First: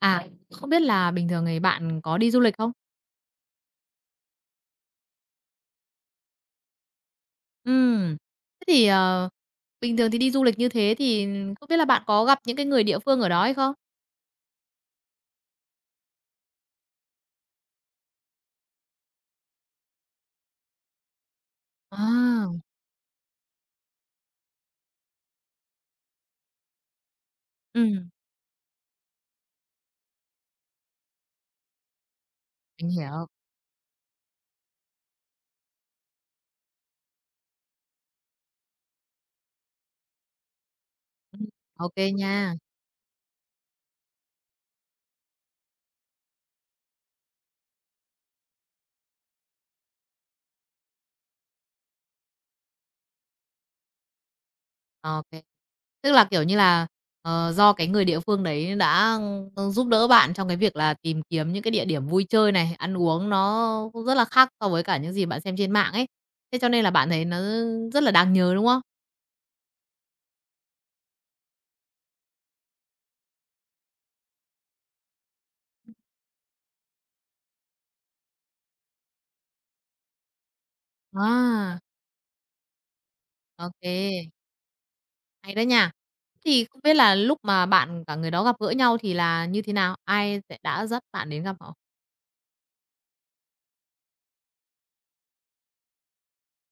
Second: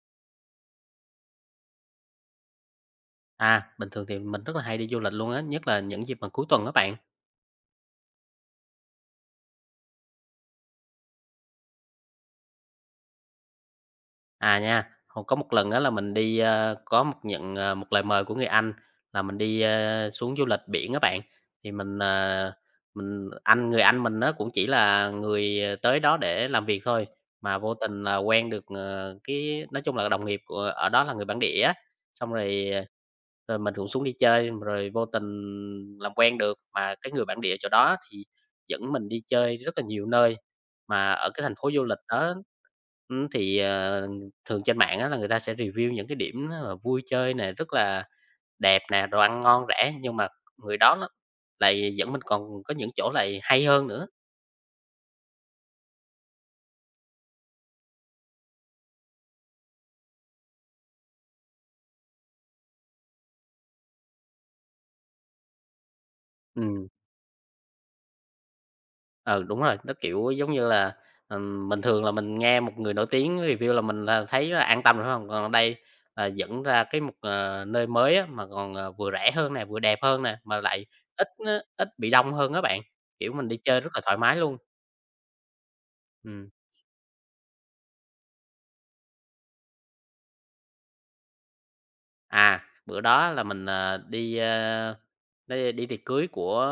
À, không biết là bình thường thì bạn có đi du lịch không? À, bình thường thì mình rất là hay đi du lịch luôn á, nhất là những dịp mà cuối tuần các bạn. Ừm, thế thì, ờ, bình thường thì đi du lịch như thế thì không biết là bạn có gặp những cái người địa phương ở đó hay không? À nha, hồi có một lần á là mình đi, có một nhận, một lời mời của người anh là mình đi, xuống du lịch biển các bạn. Thì mình, À, ờ, mình anh người anh mình nó cũng chỉ là người, tới đó để làm việc thôi, mà vô tình Ừm. là quen được, cái nói chung là đồng nghiệp của ở đó là người bản địa á. Xong rồi ờ, Mình hiểu, Rồi mình cũng xuống đi chơi, rồi vô tình làm quen được, mà cái người bản địa chỗ đó thì dẫn mình đi chơi rất là nhiều nơi. Mà ở cái ừm, thành phố du ô lịch đó, nha, ừm, thì, ờ, thường trên mạng á là người ta sẽ review những cái điểm nó là vui chơi nè, rất là đẹp nè, đồ ăn ngon rẻ, nhưng mà người đó nó lại dẫn mình còn có những chỗ lại hay hơn nữa. ok. Tức là, kiểu như là, do cái người địa phương đấy đã, giúp đỡ bạn trong cái việc là tìm kiếm những cái địa điểm vui chơi này, ăn uống nó cũng rất là khác so với cả những gì bạn xem trên mạng ấy, thế cho nên Ừm. là bạn thấy nó rất là đáng nhớ, đúng không? Ừ, đúng rồi, nó, kiểu, giống như là, bình thường là mình nghe một người nổi tiếng review là mình là thấy là an tâm rồi, phải hông? Còn ở đây là dẫn ra cái một, nơi mới á, mà còn, vừa rẻ hơn nè, vừa đẹp hơn nè, mà lại ít á À, ít bị đông hơn các bạn, kiểu, mình đi chơi rất là thoải ok. mái luôn. Hay đó nha. Ừm, Thì không biết là lúc mà bạn cả người đó gặp gỡ nhau thì là như thế nào? Ai sẽ đã dắt bạn đến gặp họ? à, bữa đó là mình, ờ, đi, ờ, Đây đi tiệc cưới của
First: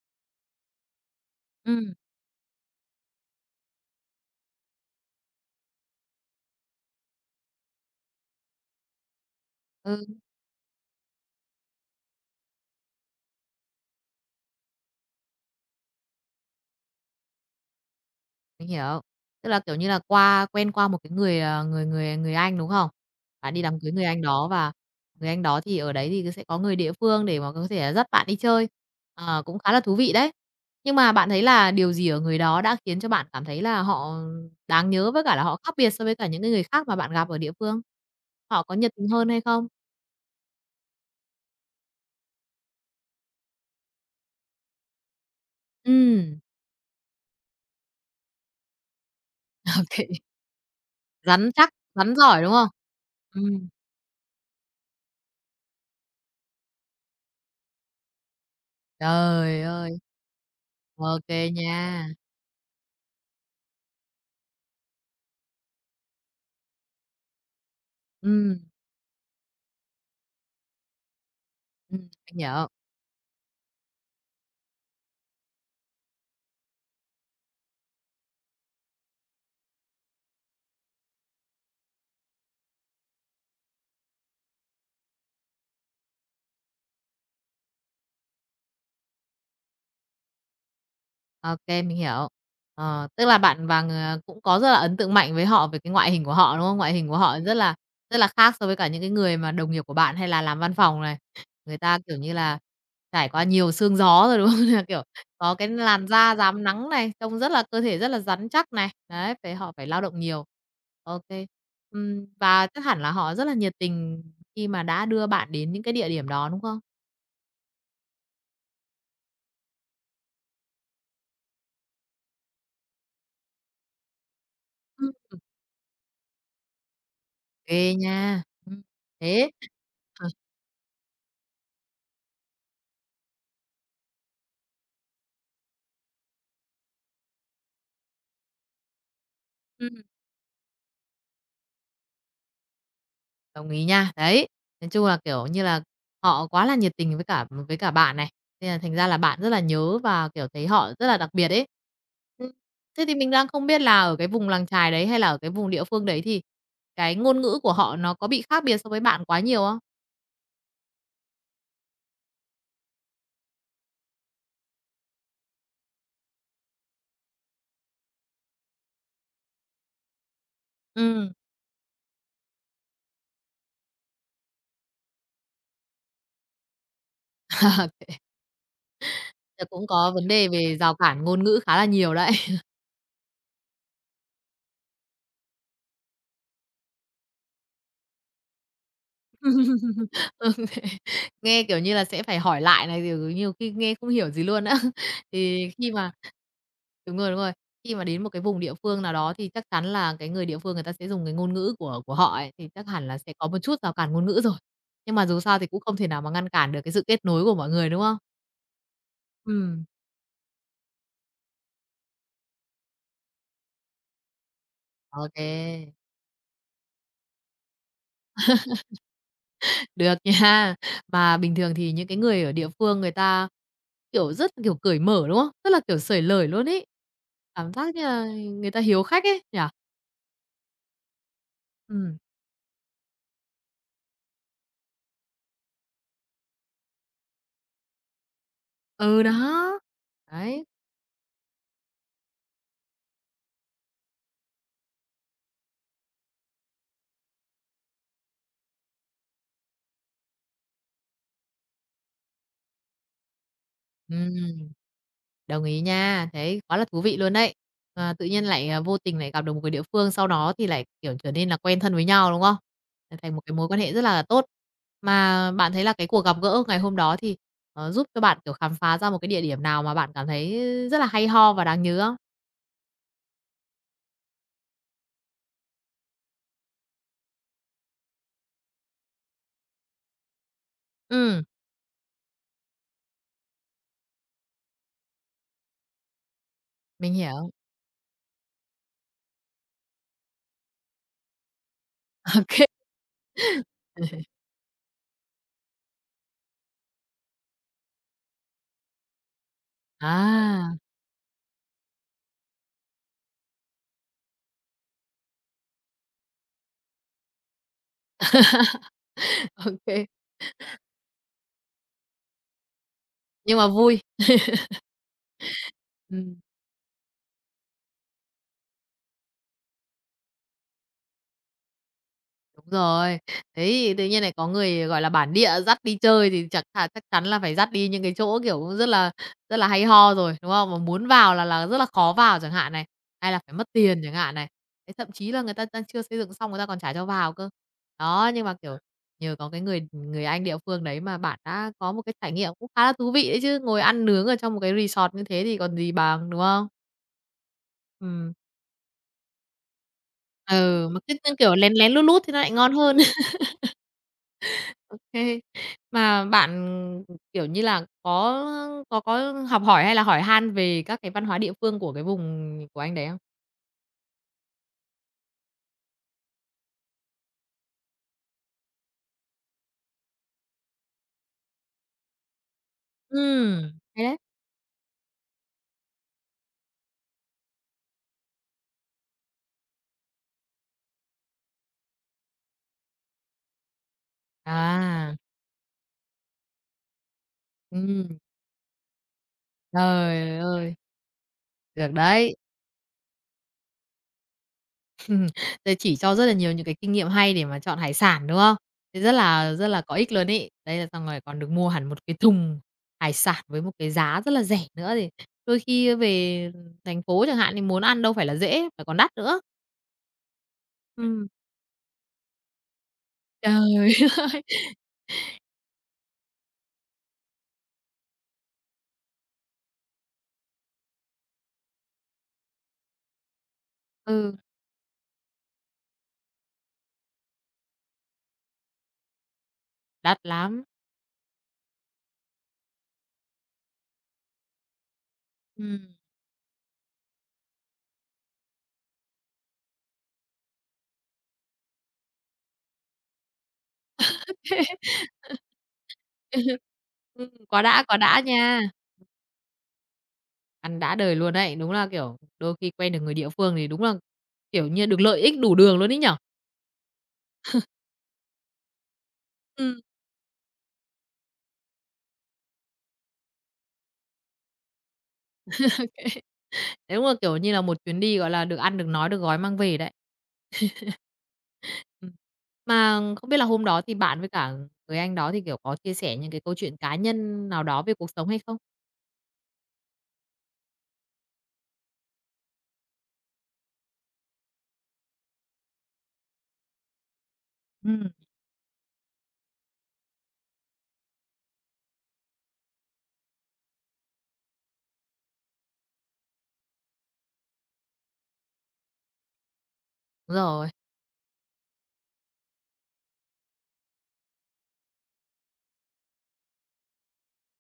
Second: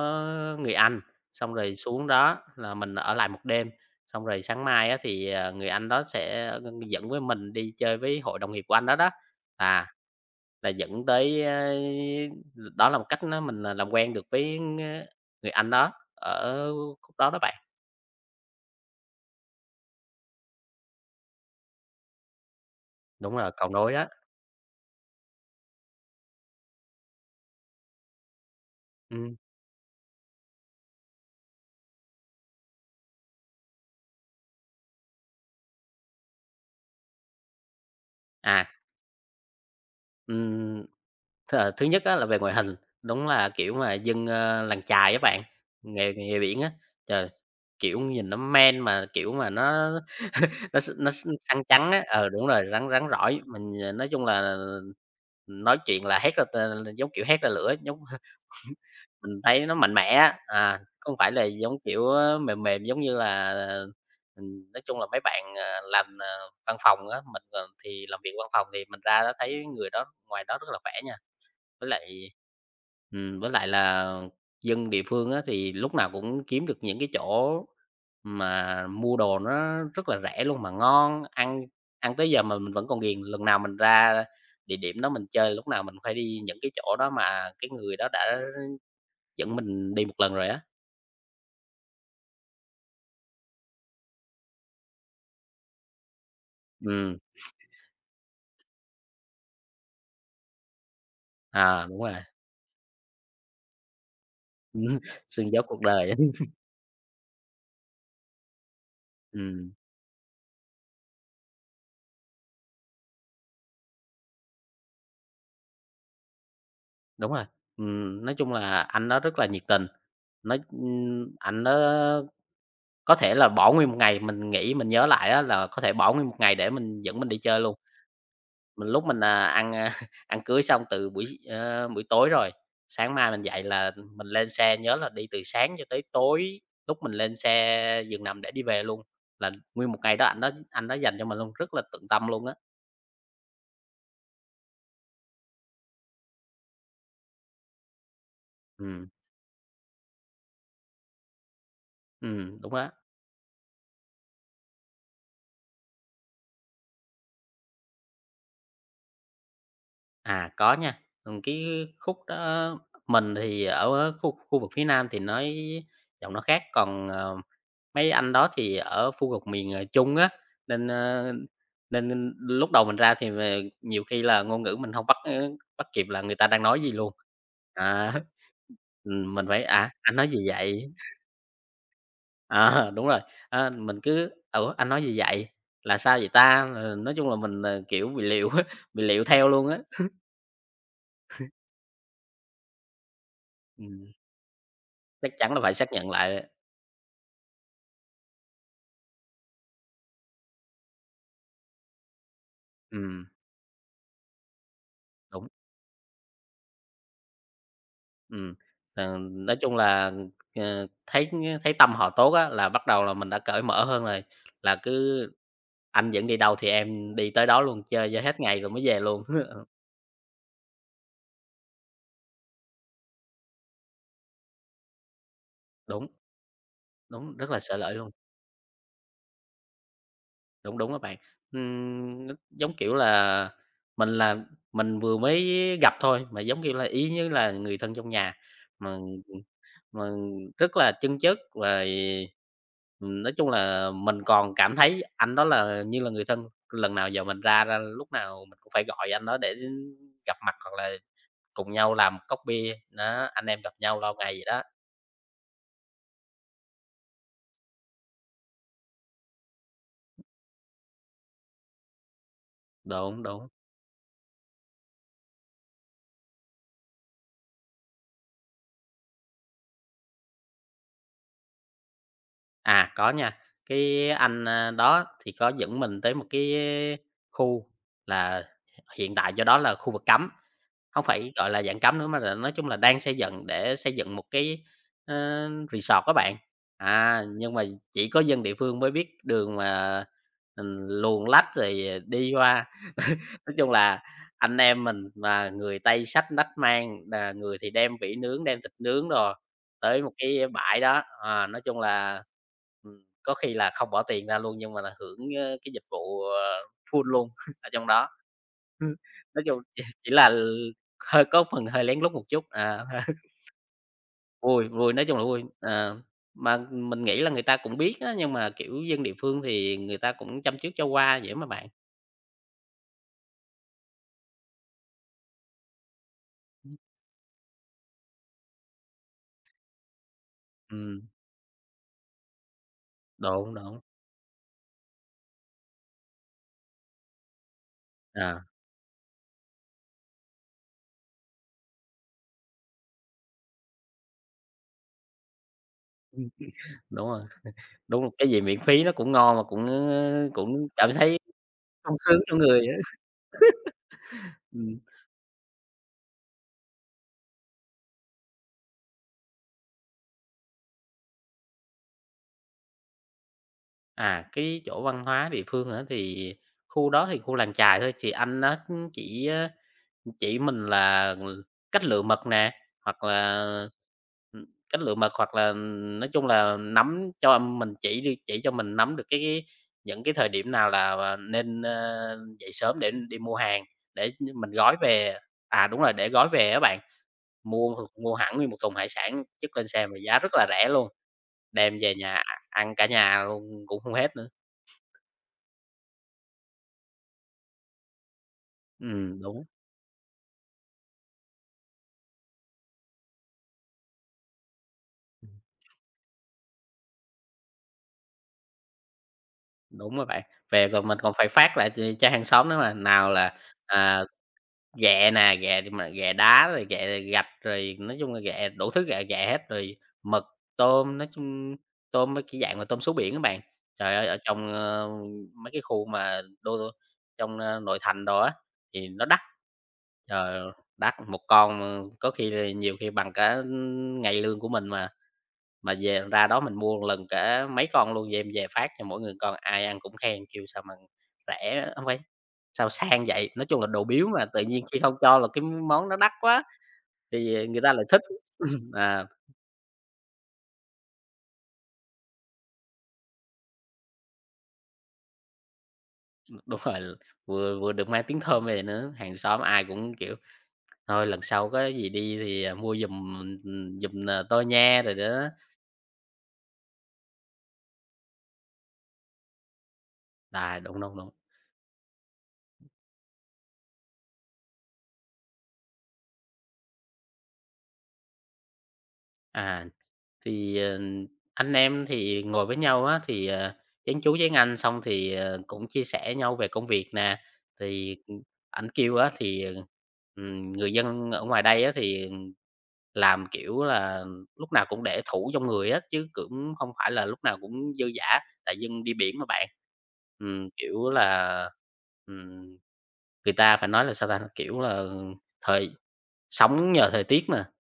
người anh, xong rồi Ừm. xuống đó là mình ở lại một đêm, xong rồi sáng mai á thì, người anh đó sẽ dẫn với mình đi chơi với hội đồng nghiệp của anh đó đó. À, Ừ, là dẫn tới, đó là một cách nó mình là làm quen được với người anh đó ở khúc đó đó bạn. mình hiểu. Tức là, kiểu như là, qua quen qua một cái người, người Anh, đúng không? Đúng rồi, Bạn đi cầu đám nối cưới người đó. Anh đó và người Anh đó thì ở đấy thì sẽ có người địa phương để mà có thể là dắt bạn đi chơi. Ừm, Ờ, cũng khá là thú vị đấy. Nhưng mà bạn thấy là điều gì ở người đó đã khiến cho bạn cảm thấy là họ đáng nhớ với cả là họ khác biệt so với cả những cái người khác mà bạn gặp ở địa phương? Họ à, có nhiệt tình hơn hay không? ừm. Thứ nhất á là về ngoại hình, đúng là, kiểu mà, dân, làng chài á bạn, nghề nghề Ừm. biển á, trời, kiểu, nhìn nó man mà, kiểu mà, nó nó s nó s Rắn săn chắc, trắng á, rắn ờ, giỏi, đúng đúng rồi, không? rắn rắn rỏi, Ừm, mình, nói chung là nói chuyện là hét ra t giống kiểu hét ra lửa, giống mình trời thấy nó ơi, mạnh mẽ á, à, không ok phải là giống kiểu, nha. Mềm mềm giống như là, nói chung là mấy bạn, làm, văn phòng á, mình, thì làm việc văn Ừm, phòng thì mình ra đó thấy người đó ngoài đó rất là khỏe nha. Với ừm, lại mình hiểu. Với lại là dân địa phương á, thì lúc nào cũng kiếm được những cái chỗ mà mua đồ nó rất là rẻ luôn mà ngon, ăn ăn tới giờ mà mình vẫn còn ghiền. Lần nào mình ra địa điểm đó mình chơi, lúc nào mình phải đi những cái chỗ đó mà cái người đó đã dẫn mình đi một lần rồi á. OK, mình hiểu. Ờ, tức là bạn cũng có rất là ấn tượng mạnh với họ về cái ngoại hình của họ, đúng không? Ngoại hình của Ừm, họ rất là khác so với cả những cái người mà đồng nghiệp của bạn hay là làm văn phòng này. Người à, đúng ta, rồi, kiểu như là, trải qua nhiều sương gió rồi, đúng không? Là, ừm, kiểu, xương có dấu cái cuộc làn đời á. da rám nắng này, trông rất là cơ thể rất là rắn chắc này. Đấy, Ừm, họ phải lao động nhiều. OK. Và chắc hẳn là họ rất là nhiệt tình khi mà đã đưa bạn đến những cái địa điểm đó, đúng không? đúng rồi. Nói chung là anh nó rất là nhiệt tình, nói anh ảnh đó Có thể là bỏ nguyên một ngày, mình nghĩ mình nhớ Ừ, lại á là có thể bỏ nguyên một ngày để mình dẫn mình đi chơi luôn. Kê nha. Mình lúc mình, à, Thế ăn, a, ăn cưới xong từ buổi tối rồi, sáng mai mình dậy là mình lên xe, nhớ là đi từ sáng cho tới tối, lúc mình lên xe giường nằm để đi về luôn, là ờ. nguyên một ngày đó anh đó dành cho mình luôn, rất là tận tâm luôn á. Đồng ý nha. Đấy, nói chung là, kiểu như là, họ quá là nhiệt tình với cả bạn này, nên là thành ra Ừm, là bạn rất là nhớ và, kiểu, thấy họ rất là đặc biệt ấy. Ừm, đúng đó. thế thì mình đang không biết là ở cái vùng làng chài đấy hay là ở cái vùng địa phương đấy thì cái ngôn ngữ của họ nó có bị khác biệt so với bạn quá nhiều không? À, có nha, cái khúc đó mình thì ở khu khu vực phía Nam thì nói giọng nó khác, còn, ờ mấy anh đó thì ở khu vực miền, Trung á, nên, Ừm, nên lúc đầu mình ra thì về nhiều khi là ngôn ngữ mình không bắt, ơ, bắt kịp là người ta đang nói gì luôn. À, mình phải là cũng "À, có anh nói vấn gì đề về vậy?" rào cản ngôn ngữ khá là nhiều đấy. Ờ, đúng rồi, ờ, mình cứ "Ủa, anh nói gì vậy? Là sao vậy ta?" Ờ, nói chung là mình, kiểu, bị liệu bị liệu theo luôn á. Ừ, thế nghe, kiểu như là, sẽ phải hỏi lại này, rồi nhiều khi nghe không Ừm, hiểu gì luôn á. chắc chắn là Thì phải khi xác nhận mà lại, Đúng rồi, đúng rồi. Khi mà đến một cái vùng địa phương nào đó thì chắc chắn là cái người địa phương người ta sẽ dùng cái ngôn ngữ của họ ấy, thì chắc hẳn là ừm, sẽ có một chút rào cản ngôn ngữ rồi. Nhưng mà dù đúng. sao thì cũng không thể nào mà ngăn cản được cái sự kết nối của mọi người, đúng không? Ừm, ờ, nói chung Ừm. là, ờ, thấy thấy tâm họ tốt á, là bắt đầu là mình đã cởi mở hơn rồi, là cứ Ok anh dẫn đi đâu thì em đi tới đó luôn, chơi cho hết ngày rồi mới về luôn. được nha. Mà bình thường thì những cái người ở địa phương người ta, kiểu, rất, kiểu, cởi mở, đúng không? Rất là, kiểu, Đúng, xởi lởi luôn ấy. đúng, rất là Cảm sợ lỗi giác như luôn. là người ta hiếu khách ấy, nhỉ? Đúng, đúng á bạn. Ừm, Nó giống kiểu là mình là mình vừa mới gặp thôi, mà giống như là ý như là người thân trong nhà, mà, ừ, đó. mà Đấy, rất là chân chất và, nói chung là mình còn cảm thấy anh đó là như là người thân. Lần nào giờ mình ra ra lúc nào mình cũng phải gọi anh đó để gặp mặt hoặc là cùng nhau làm một cốc bia, đó, anh em gặp nhau lâu ngày vậy đó. ừm. Đồng ý nha, thế quá là thú vị luôn đấy. Ờ, tự nhiên lại, à, vô tình lại gặp được một cái địa phương, sau đó thì lại, kiểu, trở nên là quen thân với nhau, đúng không? Trở Đúng, thành một đúng. cái mối quan hệ rất là tốt. Mà bạn thấy là cái cuộc gặp gỡ ngày hôm đó thì, ờ, giúp cho bạn, kiểu, khám phá ra một cái địa điểm nào mà bạn cảm thấy rất là hay ho và đáng nhớ không? À, có nha. Cái anh, đó thì có dẫn mình tới một cái khu là hiện tại do đó là khu vực cấm không phải, Ừm, gọi là, dạng cấm nữa mà là nói chung là đang xây dựng để xây dựng một cái, resort các bạn. mình À, hiểu. nhưng mà chỉ có dân địa phương mới biết đường mà, luồn lách rồi đi Ô kê. qua. Nói chung là anh em mình mà người Tây xách nách mang, là người thì đem vỉ nướng, đem thịt nướng rồi tới một cái À, bãi đó. Ờ, nói chung là, có khi là không bỏ tiền ra luôn nhưng mà là hưởng, cái dịch vụ, full luôn ở trong đó. Nói chung chỉ OK, chỉ là hơi có phần hơi lén lút một chút, à, nhưng mà vui. vui, vui, nói chung là vui. Ờ, Ừm. mà mình nghĩ là người ta cũng biết á, nhưng mà, kiểu, dân địa phương thì người ta cũng chăm chước cho qua vậy mà bạn. Đúng rồi. Thế thì tự nhiên lại có người, gọi là, bản địa dắt đi chơi thì chắc chắn là phải dắt đi những cái chỗ, kiểu, rất là hay ho rồi, đúng không? Mà Ừm, muốn vào là rất là khó vào chẳng hạn này, hay là đúng, phải mất đúng, tiền chẳng hạn này. Thế thậm chí là người ta đang chưa xây dựng xong người ta còn trả cho vào cơ. Đó, à, nhưng mà, kiểu, nhờ có cái người người anh địa phương đấy mà bạn đã có một cái trải nghiệm cũng khá là thú vị đấy chứ, ngồi ăn nướng ở trong một cái resort như thế thì còn gì bằng, đúng không? đúng rồi, đúng rồi, cái Ừm. gì miễn phí nó cũng ngon mà cũng, cũng Ừ, cảm mà cứ, thấy kiểu, lén lén sung lút sướng lút thì cho nó lại người ngon á. hơn. Ừm, Ô kê. Mà bạn, kiểu như là, có học hỏi hay là hỏi han về các cái văn hóa địa phương của cái vùng của anh đấy không? à, cái chỗ văn hóa địa phương hả? Thì khu đó thì khu làng chài thôi, thì anh nó chỉ ờ, Chỉ mình là ừ, cách lựa mật nè, hoặc là, Ừm. Hay đấy. Cách lựa mật hoặc là, nói chung là nắm cho mình chỉ đi chỉ cho mình nắm được cái những cái thời điểm nào là, à, nên, dậy sớm để đi mua hàng, để mình gói À, về. À, đúng rồi, để gói về á bạn, mua mua ừm, hẳn nguyên một thùng hải sản chất lên xe mà giá rất trời là rẻ ơi, luôn, đem được về nhà đấy. ăn cả nhà luôn cũng không hết nữa. Giờ chỉ cho rất là nhiều những cái kinh nghiệm hay để mà chọn hải sản, đúng không? Thế rất Đúng, là rất là có ích luôn ấy. Đấy, là xong rồi còn được mua hẳn một cái thùng hải sản với một cái giá rất là rẻ nữa thì đôi khi về thành phố chẳng hạn thì muốn ăn đâu phải là dễ, phải còn đắt nữa. đúng rồi bạn, về rồi mình còn phải Ừm, phát lại ch cho hàng xóm nữa mà, nào là, trời à ơi! ghẹ nè, ghẹ thì mà ghẹ đá rồi ghẹ gạch, rồi nói chung là ghẹ đủ thứ ghẹ ghẹ hết, rồi mực, tôm, nói chung tôm mấy cái dạng mà tôm sú biển các bạn. Trời ơi, ở Ừ, trong, mấy cái khu mà trong, nội thành đó á, thì nó đắt. đắt Trời ơi, lắm. đắt, một con, có khi là nhiều khi bằng cả ngày lương của mình mà Ừm. về ra đó mình mua một lần cả mấy con luôn, về em về phát cho mỗi người một con, ai ăn cũng khen kêu sao mà rẻ không phải sao sang vậy? Nói chung là đồ biếu mà, tự nhiên khi không cho là cái món nó đắt quá, thì người ta lại quá thích. đã nha. À, Ăn đã đời luôn đấy. Đúng là, kiểu, đôi khi quen được người địa phương thì đúng là, kiểu như, được lợi ích đủ đường luôn ấy nhở? đúng rồi, vừa vừa được mang tiếng thơm về nữa, hàng xóm ai Ừm. cũng, kiểu, "Thôi lần sau có gì đi thì, à, mua giùm, ừ, giùm, ờ, tôi nha" rồi đó. Đúng là, kiểu như là, một chuyến đi, gọi là, được ăn, được nói, được gói mang về đấy. Đấy, đúng, Ừm. đúng, đúng. Mà không biết là hôm đó thì bạn với cả người anh đó thì, kiểu, có chia sẻ những cái câu chuyện cá nhân nào đó về cuộc sống hay không? À. Thì, ờ, anh em thì ngồi với nhau á, thì, ờ, chén chú với anh xong thì, ờ, cũng chia sẻ nhau về công việc nè. Thì, Ừm, ừ, ảnh kêu á thì, ờ, người dân ở ngoài đây á thì làm, kiểu là, lúc nào cũng để thủ trong người á, chứ cũng không phải là lúc nào cũng dư dả, tại dân đi biển mà bạn. đúng rồi. Kiểu là, ừm, người ta phải nói là sao ta? Kiểu là, thời sống nhờ thời tiết mà.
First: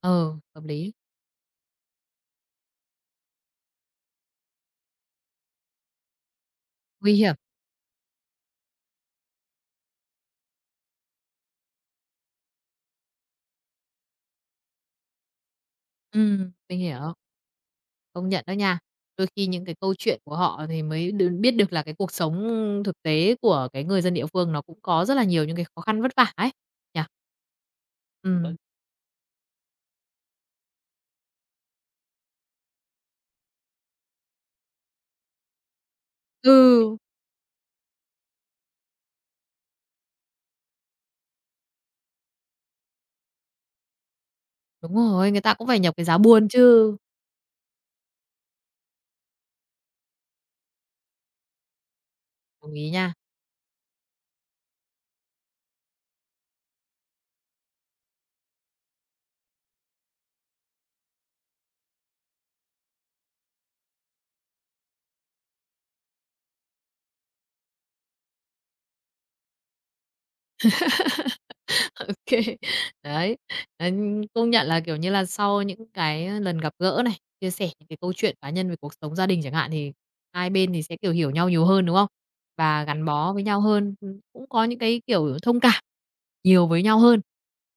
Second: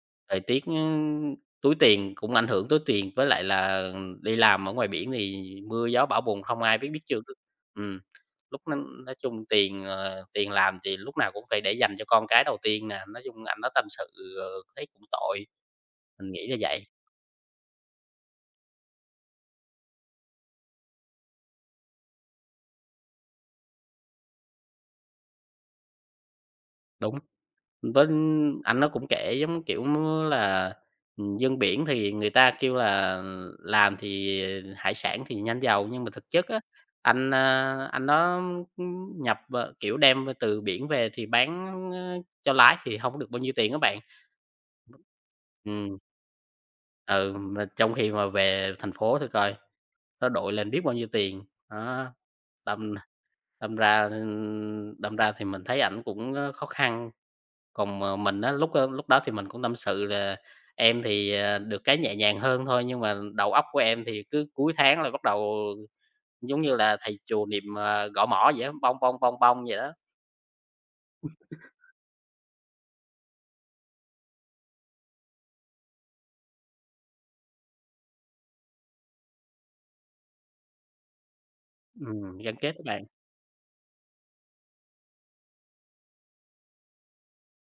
Ừ, Thời tiết, hợp lý. ưm, túi tiền cũng ảnh hưởng túi tiền, với lại là ừ, đi làm ở ngoài biển thì mưa gió bão bùng không ai biết biết Nguy trước. hiểm. Ừm, lúc nó nói chung tiền, tiền làm thì lúc nào cũng phải để dành cho con cái đầu tiên nè, nói chung anh đó tâm sự, ờ, thấy cũng tội, mình nghĩ là Mình vậy. hiểu. Công nhận đó nha. Đôi khi những cái câu chuyện của họ thì mới đ biết được là cái cuộc sống thực tế của cái người dân địa phương nó cũng có rất là nhiều những cái khó khăn vất vả ấy, nhỉ? Đúng. Vâng, Ừm. anh nó cũng kể giống, kiểu, là, dân biển thì người ta kêu là làm thì hải sản thì nhanh giàu, nhưng mà thực chất á, Ừ, anh đó, nhập, kiểu, đem từ biển về thì bán, cho lái thì không được bao nhiêu tiền các bạn. đúng rồi, người ta cũng phải nhập Ừm. cái giá buôn chứ. Ừ, mà trong khi mà về thành phố thì coi, nó đội lên biết bao nhiêu tiền, đó, Đồng ý đâm nha. đâm ra, ừ, đâm ra thì mình thấy ảnh cũng, khó khăn. Còn, mình á, lúc đó thì mình cũng tâm sự là em thì, được cái nhẹ nhàng hơn thôi, nhưng mà đầu óc của em thì cứ cuối tháng là bắt đầu, giống như là, thầy chùa niệm, gõ mõ vậy á, "Bong, bong, bong, bong" vậy đó. Ok. Đấy, ờ, công nhận là, kiểu như là, sau những cái lần gặp gỡ này, chia sẻ những cái câu chuyện cá nhân về cuộc sống gia đình chẳng hạn, thì hai bên thì sẽ, kiểu, hiểu nhau nhiều hơn, đúng không? Gắn kết các Và bạn. gắn bó với nhau hơn, cũng có những cái, kiểu, thông cảm nhiều với nhau hơn.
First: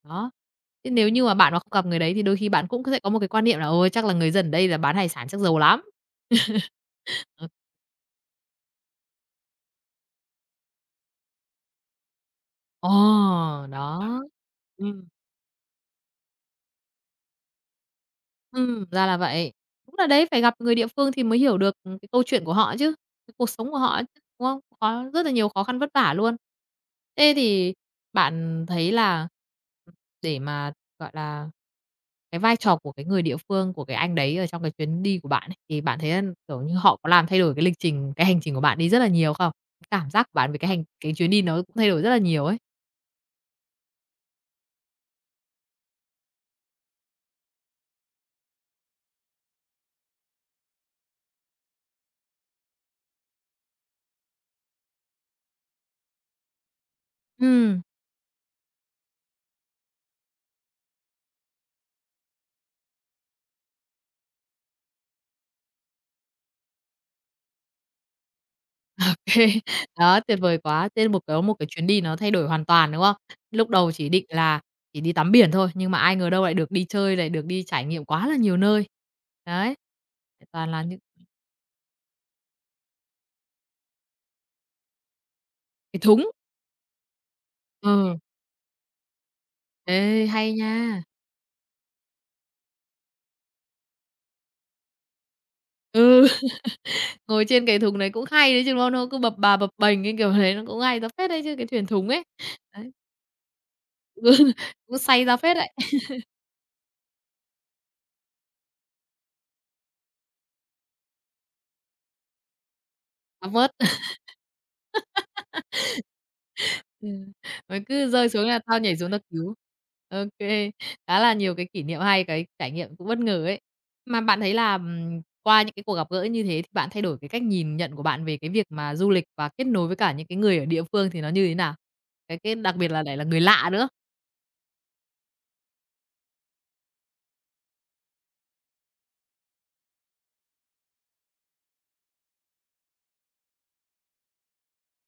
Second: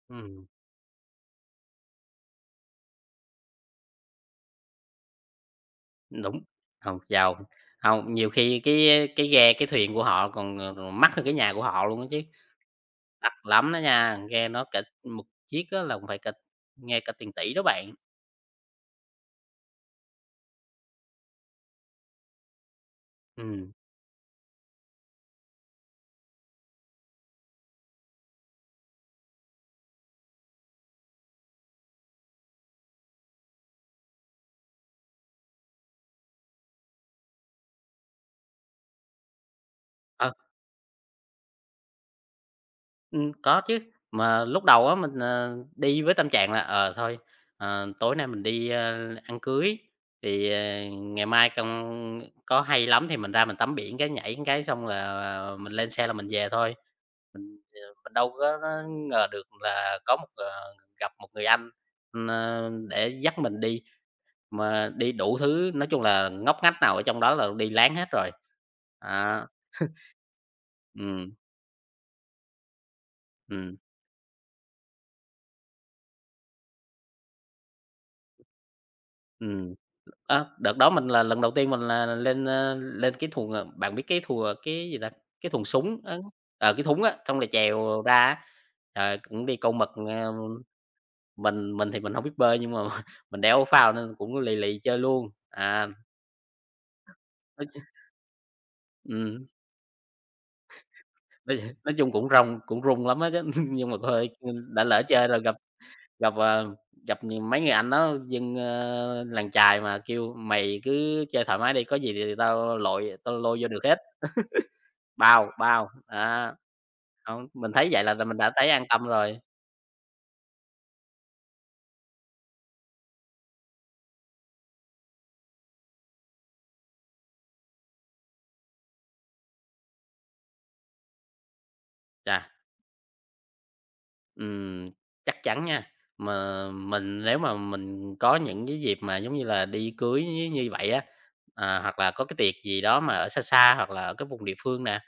Đó, Ừm, thế nếu như mà bạn mà không gặp người đấy thì đôi khi bạn cũng sẽ có một cái quan niệm là "Ôi, chắc là người dân ở đây là bán hải sản chắc giàu lắm." đúng, hông, giàu, Ờ, hông, nhiều khi cái ghe, cái thuyền của họ còn, mắc hơn cái nhà của họ luôn á chứ, ồ, đắt À. lắm đó Đó. nha, ghe nó cả Ừm. một chiếc á là cũng phải cả nghe cả tiền tỷ đó bạn. Ra là vậy. Đúng là đấy, phải gặp người địa phương thì mới hiểu được, cái câu chuyện của họ chứ, cái cuộc Ừ, sống của họ ấy chứ, đúng không? Có rất là nhiều khó khăn vất vả luôn. Thế thì bạn thấy là để mà, gọi là, cái vai trò của cái người địa phương, của cái anh đấy ở trong cái chuyến đi của bạn ấy, thì bạn thấy là, kiểu như, họ có làm thay đổi cái lịch trình cái hành trình của bạn đi rất là nhiều không? Cảm giác ờ. của bạn về cái chuyến đi nó cũng thay đổi rất là nhiều ấy. Có chứ, mà lúc đầu á mình, đi với tâm trạng là, thôi, tối nay mình đi, ăn cưới, thì, ngày mai công có hay lắm thì mình ra mình tắm biển cái, nhảy cái xong là mình lên xe là mình về thôi. Mình, Ừm. mình đâu có ngờ được là có một, gặp một người anh, để dắt mình đi, mà đi đủ thứ, nói chung là ngóc ngách nào ở trong đó là đi láng hết rồi. Đó, Đó, tuyệt vời quá! Thế một ừ, cái một cái chuyến đi nó thay đổi hoàn toàn, đúng không? Lúc ừ, đầu chỉ định là chỉ đi tắm biển thôi, nhưng mà ai ngờ đâu lại được đi chơi, lại được đi trải nghiệm quá là nhiều nơi. ừm. Đấy, Ờ, toàn đợt là đó những mình là lần đầu tiên mình là lên, lên cái thùng, bạn biết cái gì ta, cái thùng cái súng á, thúng. Cái thúng á, xong rồi trèo ra Ừ, á. Trời, cũng đi câu mực, ê, hay nha! mình thì mình hông biết bơi nhưng mà mình đeo áo phao nên cũng lì lì chơi luôn. À, Ừ, ngồi nói trên cái ch thúng đấy cũng hay đấy chứ, đúng không? Nó cứ bập ừm, bà bập bềnh cái kiểu đấy, nó cũng hay ra phết đấy chứ, cái thuyền nói thúng chung ấy. cũng rong cũng Đấy, rung lắm á chứ, nhưng mà thôi, đã cũng lỡ say chơi ra rồi gặp phết đấy. gặp, gặp nhiều mấy người anh đó dân, làng chài mà kêu "Mày cứ chơi thoải mái đi, có gì thì tao lội tao Cá lôi vô vớt. được hết." Bao, bao, đó, Ừm, hông, mình nó thấy vậy cứ là rơi mình xuống đã là thấy tao an nhảy tâm xuống tao rồi. cứu. OK, khá là nhiều cái kỷ niệm hay, cái trải nghiệm cũng bất ngờ ấy. Mà bạn thấy là, qua những cái cuộc gặp gỡ như thế thì bạn thay đổi cái cách nhìn nhận của bạn về cái việc mà du lịch và kết nối với cả những cái người ở địa phương thì nó như thế nào? Chà, Cái đặc biệt là lại là người lạ nữa. ừm, chắc chắn nha, mà mình nếu mà mình có những cái dịp mà, giống như là, đi cưới như như vậy á, hoặc là có cái tiệc gì đó mà ở xa xa hoặc là ở cái vùng địa phương nè,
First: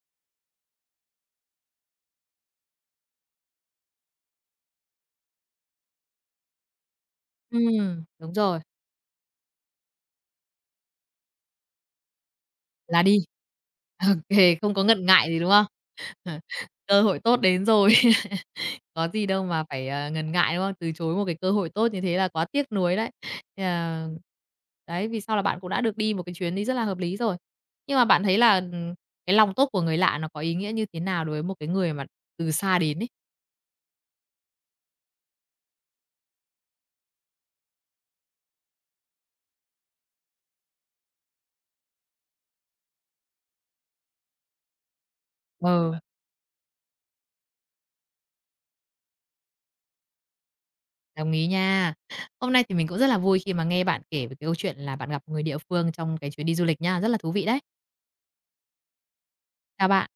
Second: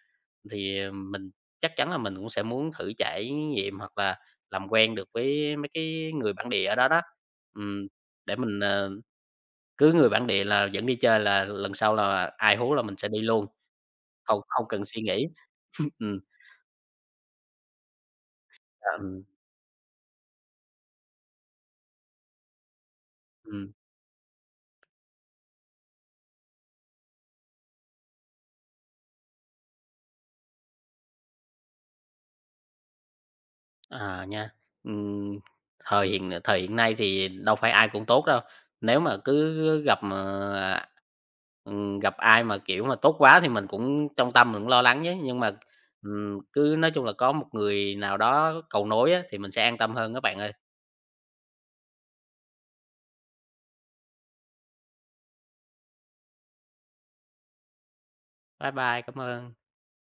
thì, mình chắc chắn là mình cũng sẽ muốn thử trải nghiệm hoặc là làm quen được với mấy cái người bản địa ở đó đó. Ừm, Đúng để rồi, mình, cứ người bản địa là dẫn đi chơi là lần sau là ai hú là mình là sẽ đi. đi luôn, OK, không không không có cần suy ngần nghĩ. ngại gì, đúng không? Ừm. Cơ hội tốt đến rồi. Có Ừm, gì đâu mà phải, à, ngần ngại, đúng không? Từ chối một cái cơ hội tốt như thế là quá tiếc nuối đấy. Thì ừm, là đấy, vì sao là bạn cũng đã được đi một cái chuyến đi rất là hợp lý rồi. Nhưng mà bạn thấy là, cái lòng tốt của người lạ nó có ý nghĩa như thế nào đối với một cái người mà từ xa đến ấy? à, nha. Ừm, thời hiện nay thì đâu phải ai cũng tốt đâu. Nếu mà cứ gặp mà, gặp ai mà, kiểu, mà tốt quá thì mình cũng trong tâm mình cũng lo lắng chứ, nhưng mà, Ờ, cứ nói chung là có một người nào đó cầu nối á, thì mình sẽ an tâm hơn các bạn ơi. đồng ý nha. Hôm nay thì mình cũng rất là vui khi mà nghe bạn kể về cái câu chuyện là bạn gặp người địa phương trong cái chuyến đi du lịch nha, rất là thú vị đấy. Bye bye, cảm ơn. Chào bạn.